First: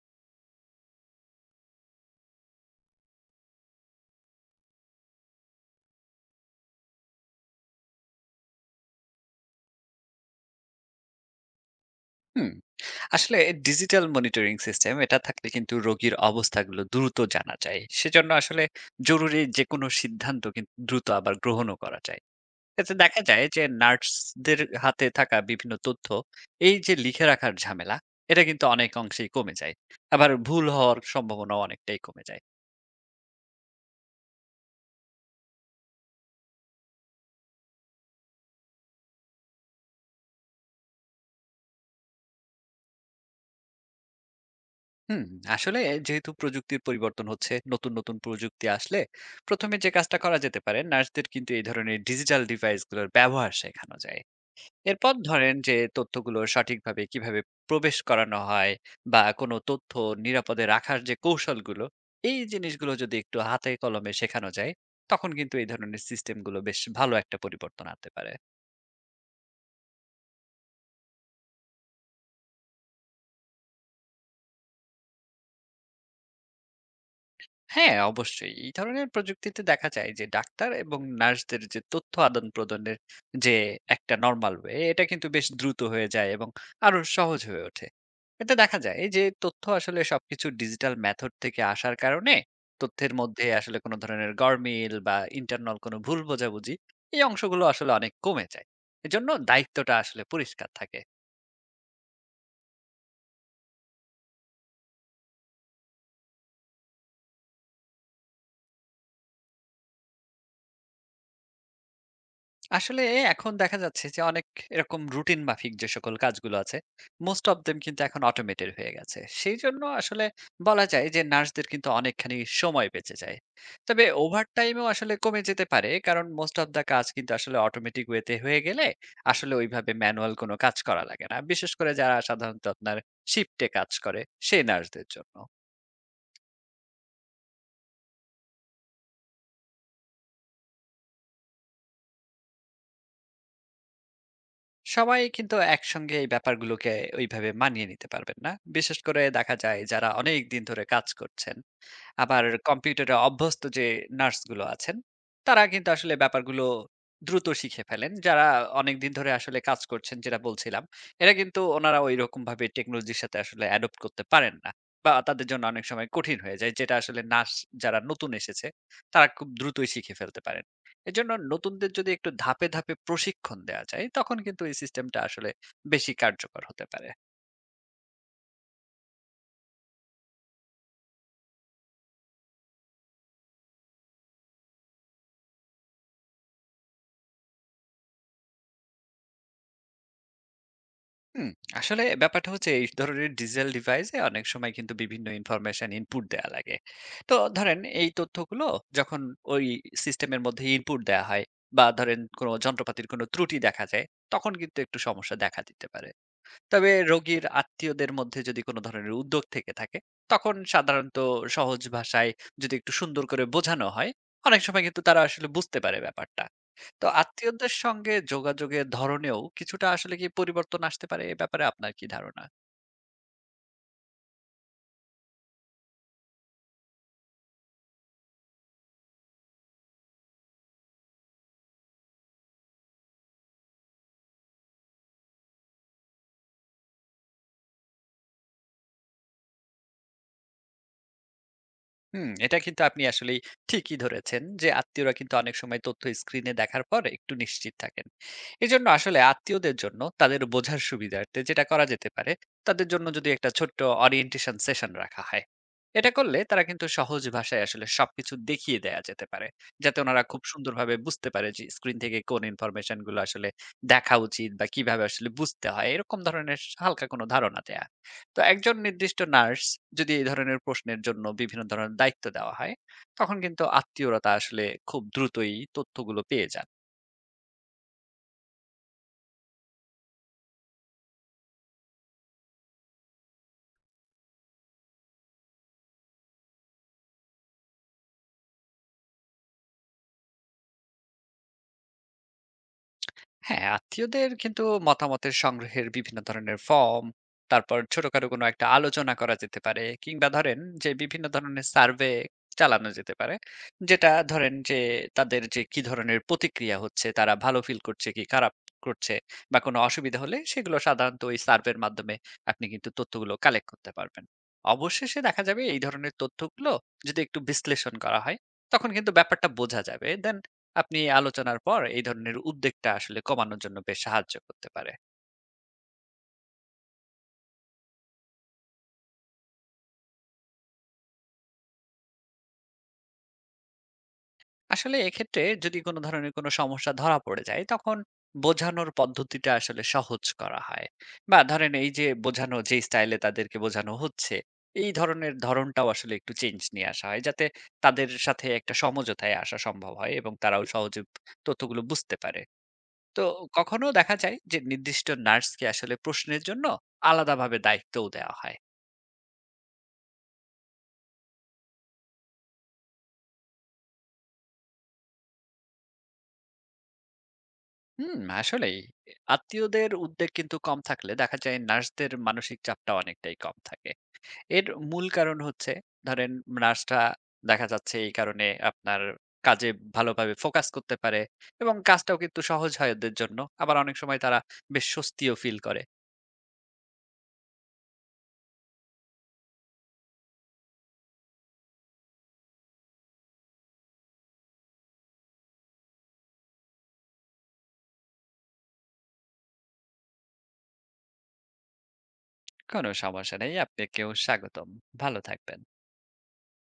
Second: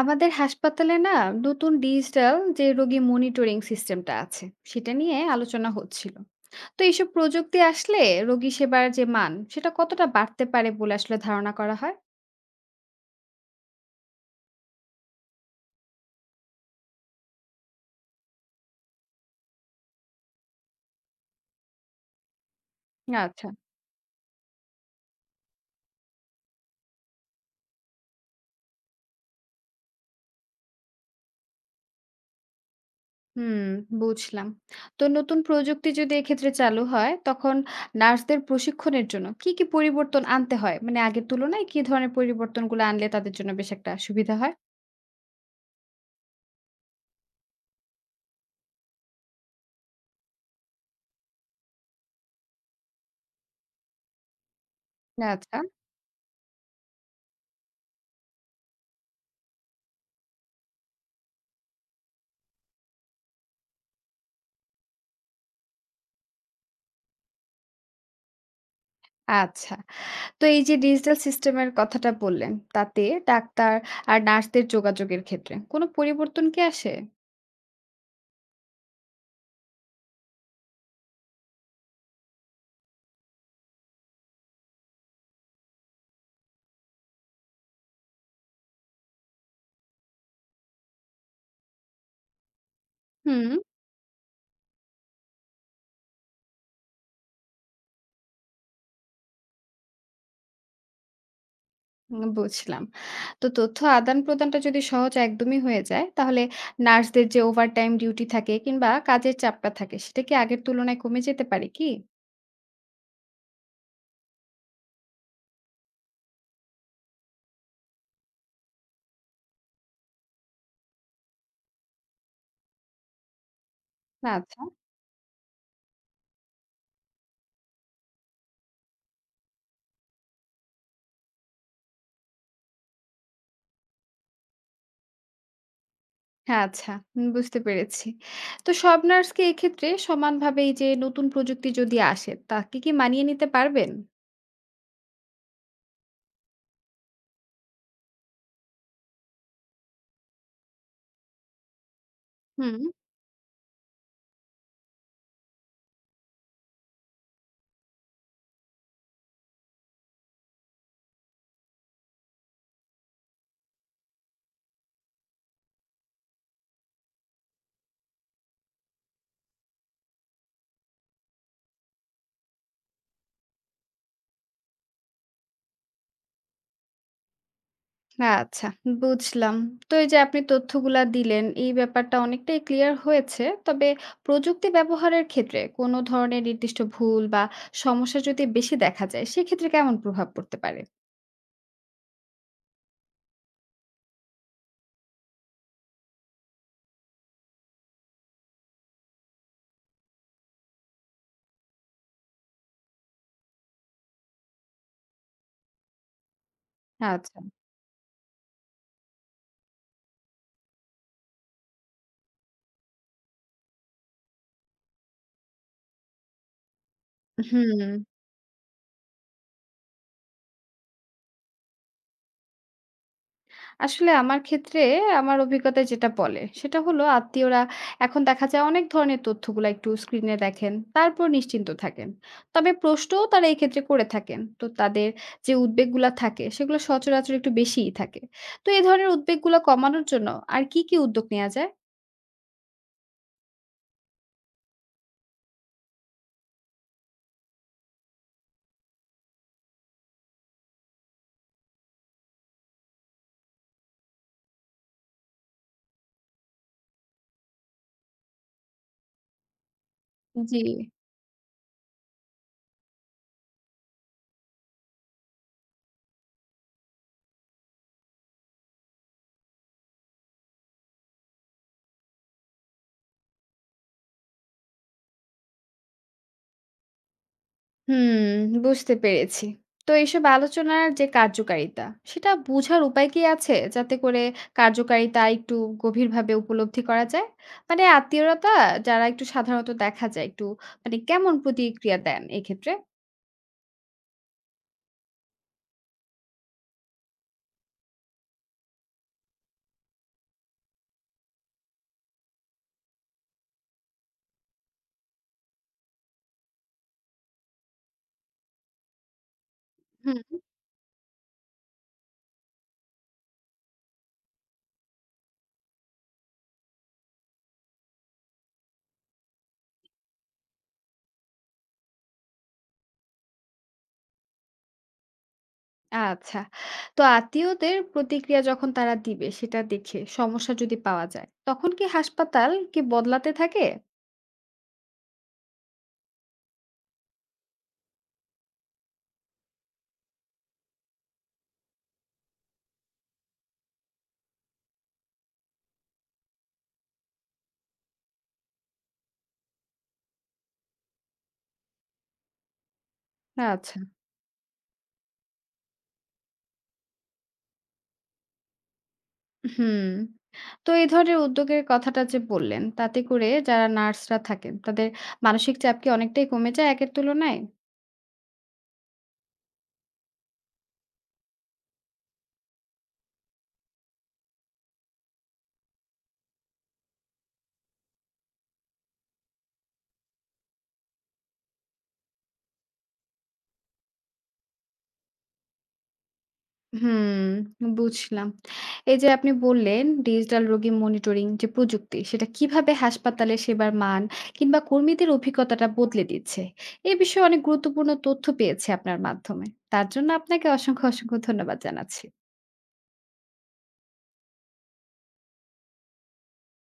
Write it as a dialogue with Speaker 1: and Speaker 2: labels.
Speaker 1: আমাদের হাসপাতালে না নতুন ডিজিটাল যে রোগী মনিটরিং সিস্টেমটা আছে সেটা নিয়ে আলোচনা হচ্ছিল। তো এইসব প্রযুক্তি আসলে রোগী সেবার যে মান সেটা কতটা বাড়তে পারে বলে আসলে ধারণা করা হয়?
Speaker 2: হুম। আসলে ডিজিটাল মনিটরিং সিস্টেম এটা থাকলে কিন্তু রোগীর অবস্থাগুলো দ্রুত জানা যায়। সেজন্য আসলে জরুরি যেকোনো সিদ্ধান্ত কিন্তু দ্রুত আবার গ্রহণও করা যায়। এতে দেখা যায়
Speaker 1: আচ্ছা।
Speaker 2: যে নার্সদের হাতে থাকা বিভিন্ন তথ্য এই যে লিখে রাখার ঝামেলা এটা কিন্তু অনেক অংশেই কমে যায়। আবার ভুল হওয়ার সম্ভাবনাও অনেকটাই কমে যায়।
Speaker 1: হুম, বুঝলাম। তো নতুন প্রযুক্তি যদি এক্ষেত্রে চালু হয় তখন নার্সদের প্রশিক্ষণের জন্য কি কি পরিবর্তন আনতে হয়, মানে আগের তুলনায় কি ধরনের পরিবর্তনগুলো আনলে তাদের জন্য বেশ একটা সুবিধা হয়?
Speaker 2: হুম, আসলে যেহেতু প্রযুক্তির পরিবর্তন হচ্ছে, নতুন, নতুন প্রযুক্তি আসলে ১ম এ যে কাজটা করা যেতে পারে নার্সদের কিন্তু এই ধরনের ডিজিটাল ডিভাইসগুলোর ব্যবহার শেখানো যায়। এরপর ধরেন
Speaker 1: আচ্ছা।
Speaker 2: যে তথ্যগুলো সঠিকভাবে কিভাবে প্রবেশ করানো হয় বা কোনো তথ্য নিরাপদে রাখার যে কৌশলগুলো এই জিনিসগুলো যদি একটু হাতে কলমে শেখানো যায় তখন কিন্তু এই ধরনের সিস্টেমগুলো বেশ ভালো একটা পরিবর্তন আনতে পারে।
Speaker 1: আচ্ছা, তো এই যে ডিজিটাল সিস্টেমের কথাটা বললেন, তাতে ডাক্তার আর নার্সদের যোগাযোগের ক্ষেত্রে কোনো পরিবর্তন কি আসে?
Speaker 2: হ্যাঁ, অবশ্যই। এই ধরনের প্রযুক্তিতে দেখা যায় যে ডাক্তার এবং নার্সদের যে তথ্য আদান-প্রদানের যে একটা নরমাল ওয়ে, এটা কিন্তু বেশ দ্রুত হয়ে যায় এবং আরো সহজ হয়ে ওঠে। এতে দেখা যায় যে তথ্য আসলে সবকিছু ডিজিটাল মেথড থেকে আসার কারণে তথ্যের মধ্যে
Speaker 1: হুম।
Speaker 2: আসলে কোনো ধরনের গরমিল বা ইন্টারনাল কোনো ভুল বোঝাবুঝি, এই অংশগুলো আসলে অনেক কমে যায়। এজন্য দায়িত্বটা আসলে পরিষ্কার থাকে।
Speaker 1: বুঝলাম। তো তথ্য আদান-প্রদানটা যদি সহজ একদমই হয়ে যায়, তাহলে নার্সদের যে ওভারটাইম ডিউটি থাকে কিংবা কাজের চাপটা থাকে, সেটা কি আগের তুলনায় কমে যেতে পারে কি?
Speaker 2: আসলে এখন দেখা যাচ্ছে যে অনেক এরকম রুটিন মাফিক যে সকল কাজগুলো আছে মোস্ট অফ দেম কিন্তু এখন অটোমেটেড হয়ে গেছে সেই জন্য আসলে বলা যায় যে নার্সদের কিন্তু অনেকখানি সময় বেঁচে যায়। তবে ওভার
Speaker 1: আচ্ছা,
Speaker 2: টাইমও আসলে কমে যেতে পারে কারণ মোস্ট অফ দা কাজ কিন্তু আসলে অটোমেটিক ওয়েতে হয়ে গেলে আসলে ওইভাবে ম্যানুয়াল কোনো কাজ করা লাগে না, বিশেষ করে যারা সাধারণত আপনার শিফটে কাজ করে সেই নার্সদের জন্য।
Speaker 1: হ্যাঁ, আচ্ছা, হুম, বুঝতে পেরেছি। তো সব নার্সকে এক্ষেত্রে সমানভাবে এই যে নতুন প্রযুক্তি যদি আসে, তাকে কি মানিয়ে নিতে পারবেন?
Speaker 2: সবাই কিন্তু একসঙ্গে এই ব্যাপারগুলোকে ওইভাবে মানিয়ে নিতে পারবেন না। বিশেষ করে দেখা যায় যারা অনেক দিন ধরে কাজ করছেন, আবার
Speaker 1: হুম।
Speaker 2: কম্পিউটারে অভ্যস্ত যে নার্সগুলো আছেন, তারা কিন্তু আসলে ব্যাপারগুলো দ্রুত শিখে ফেলেন। যারা অনেকদিন ধরে আসলে কাজ করছেন যেটা বলছিলাম, এরা কিন্তু ওনারা ঐরকমভাবে টেকনোলজির সাথে আসলে অ্যাডপ্ট করতে পারেন না। বা তাদের জন্য অনেক সময় কঠিন হয়ে যায়। যেটা আসলে নার্স যারা নতুন এসেছে, তারা খুব দ্রুতই শিখে ফেলতে পারেন। এজন্য নতুনদের যদি একটু ধাপে, ধাপে প্রশিক্ষণ দেয়া যায়, তখন কিন্তু এই সিস্টেমটা আসলে বেশি কার্যকর হতে পারে।
Speaker 1: আচ্ছা, বুঝলাম। তো এই যে আপনি তথ্যগুলা দিলেন, এই ব্যাপারটা অনেকটাই ক্লিয়ার হয়েছে। তবে প্রযুক্তি ব্যবহারের ক্ষেত্রে কোনো ধরনের নির্দিষ্ট ভুল বা সমস্যা যদি বেশি দেখা যায়, সেক্ষেত্রে কেমন প্রভাব পড়তে পারে?
Speaker 2: হুম, আসলে ব্যাপারটা হচ্ছে এই ধরনের ডিজিটাল ডিভাইসে অনেক সময় কিন্তু বিভিন্ন ইনফরমেশন ইনপুট দেয়া লাগে। তো ধরেন এই তথ্যগুলো যখন ওই সিস্টেমের মধ্যে ইনপুট দেয়া হয় বা ধরেন কোনো যন্ত্রপাতির কোনো ত্রুটি দেখা যায়, তখন কিন্তু একটু সমস্যা দেখা দিতে পারে। তবে
Speaker 1: আচ্ছা।
Speaker 2: রোগীর আত্মীয়দের মধ্যে যদি কোনো ধরনের উদ্যোগ থেকে থাকে তখন সাধারণত সহজ ভাষায় যদি একটু সুন্দর করে বোঝানো হয়, অনেক সময় কিন্তু তারা আসলে বুঝতে পারে ব্যাপারটা। তো আত্মীয়দের
Speaker 1: হুম।
Speaker 2: সঙ্গে যোগাযোগের ধরনেও কিছুটা আসলে কি পরিবর্তন আসতে পারে, এ ব্যাপারে আপনার কি ধারণা?
Speaker 1: আসলে আমার ক্ষেত্রে আমার অভিজ্ঞতায় যেটা বলে সেটা হলো আত্মীয়রা এখন দেখা যায় অনেক ধরনের তথ্যগুলা একটু স্ক্রিনে দেখেন, তারপর নিশ্চিন্ত থাকেন। তবে প্রশ্নও তারা এই ক্ষেত্রে করে থাকেন, তো তাদের যে উদ্বেগগুলা থাকে সেগুলো সচরাচর একটু বেশিই থাকে। তো এই ধরনের উদ্বেগগুলো কমানোর জন্য আর কি কি উদ্যোগ নেওয়া যায়?
Speaker 2: হুম, এটা কিন্তু আপনি আসলেই ঠিকই ধরেছেন যে আত্মীয়রা কিন্তু অনেক সময় তথ্য স্ক্রিনে দেখার পর একটু নিশ্চিত থাকেন। এজন্য আসলে আত্মীয়দের জন্য তাদের বোঝার সুবিধার্থে যেটা করা যেতে পারে, তাদের জন্য যদি একটা ছোট্ট অরিয়েন্টেশন সেশন রাখা হয়, এটা করলে তারা কিন্তু সহজ ভাষায় আসলে সবকিছু দেখিয়ে দেয়া যেতে পারে, যাতে ওনারা খুব
Speaker 1: জি।
Speaker 2: সুন্দরভাবে বুঝতে পারে যে স্ক্রিন থেকে কোন ইনফরমেশন গুলো আসলে দেখা উচিত বা কিভাবে আসলে বুঝতে হয়, এরকম ধরনের হালকা কোনো ধারণা দেয়া। তো একজন নির্দিষ্ট নার্স যদি এই ধরনের প্রশ্নের জন্য বিভিন্ন ধরনের দায়িত্ব দেওয়া হয়, তখন কিন্তু আত্মীয়রা তা আসলে খুব দ্রুতই তথ্যগুলো পেয়ে যায়।
Speaker 1: হুম, বুঝতে পেরেছি। তো এইসব আলোচনার যে কার্যকারিতা, সেটা বোঝার উপায় কি আছে? যাতে করে কার্যকারিতা একটু গভীরভাবে উপলব্ধি করা যায়? মানে আত্মীয়তা যারা একটু সাধারণত দেখা যায়, একটু মানে কেমন প্রতিক্রিয়া দেন এক্ষেত্রে?
Speaker 2: হ্যাঁ, আত্মীয়দের কিন্তু মতামতের সংগ্রহের বিভিন্ন ধরনের ফর্ম, তারপর ছোটখাটো কোনো একটা আলোচনা করা যেতে পারে কিংবা ধরেন যে বিভিন্ন ধরনের সার্ভে চালানো যেতে পারে। যেটা ধরেন যে তাদের যে কি ধরনের প্রতিক্রিয়া হচ্ছে, তারা ভালো ফিল করছে কি খারাপ করছে বা কোনো অসুবিধা
Speaker 1: হুম,
Speaker 2: হলে সেগুলো সাধারণত ওই সার্ভের মাধ্যমে আপনি কিন্তু তথ্যগুলো কালেক্ট করতে পারবেন। অবশেষে দেখা যাবে এই ধরনের তথ্যগুলো যদি একটু বিশ্লেষণ করা হয়, তখন কিন্তু ব্যাপারটা বোঝা যাবে। দেন আপনি আলোচনার পর এই ধরনের উদ্বেগটা আসলে কমানোর জন্য বেশ সাহায্য করতে পারে।
Speaker 1: আচ্ছা। তো আত্মীয়দের প্রতিক্রিয়া যখন তারা দিবে, সেটা দেখে সমস্যা যদি পাওয়া যায়, তখন কি হাসপাতাল কি বদলাতে থাকে?
Speaker 2: আসলে এক্ষেত্রে যদি কোনো ধরনের কোনো সমস্যা ধরা পড়ে যায় তখন বোঝানোর পদ্ধতিটা আসলে সহজ করা হয় বা ধরেন এই যে বোঝানো যে স্টাইলে তাদেরকে বোঝানো হচ্ছে এই ধরনের ধরনটাও আসলে একটু চেঞ্জ নিয়ে আসা হয়, যাতে তাদের সাথে একটা সমঝোতায় আসা সম্ভব হয় এবং তারাও সহজে তথ্যগুলো বুঝতে পারে। তো
Speaker 1: আচ্ছা।
Speaker 2: কখনো দেখা যায় যে নির্দিষ্ট নার্সকে আসলে প্রশ্নের জন্য আলাদাভাবে দায়িত্বও দেওয়া হয়।
Speaker 1: হুম। তো এই ধরনের উদ্যোগের কথাটা যে বললেন, তাতে করে যারা নার্সরা থাকেন, তাদের মানসিক চাপ কি অনেকটাই কমে যায় একের তুলনায়?
Speaker 2: হুম, আসলেই। আত্মীয়দের উদ্বেগ কিন্তু কম থাকলে দেখা যায় নার্সদের মানসিক চাপটা অনেকটাই কম থাকে। এর মূল কারণ হচ্ছে ধরেন নার্সরা দেখা যাচ্ছে এই কারণে আপনার কাজে ভালোভাবে ফোকাস করতে পারে এবং কাজটাও কিন্তু সহজ হয় ওদের জন্য। আবার অনেক সময় তারা বেশ স্বস্তিও ফিল করে।
Speaker 1: হুম, বুঝলাম। এই যে আপনি বললেন, ডিজিটাল রোগী মনিটরিং যে প্রযুক্তি, সেটা কিভাবে হাসপাতালে সেবার মান কিংবা কর্মীদের অভিজ্ঞতাটা বদলে দিচ্ছে। এ বিষয়ে অনেক গুরুত্বপূর্ণ তথ্য পেয়েছি আপনার মাধ্যমে। তার জন্য আপনাকে অসংখ্য, অসংখ্য ধন্যবাদ জানাচ্ছি।
Speaker 2: কোনো সমস্যা নেই। আপনাকেও স্বাগতম। ভালো থাকবেন।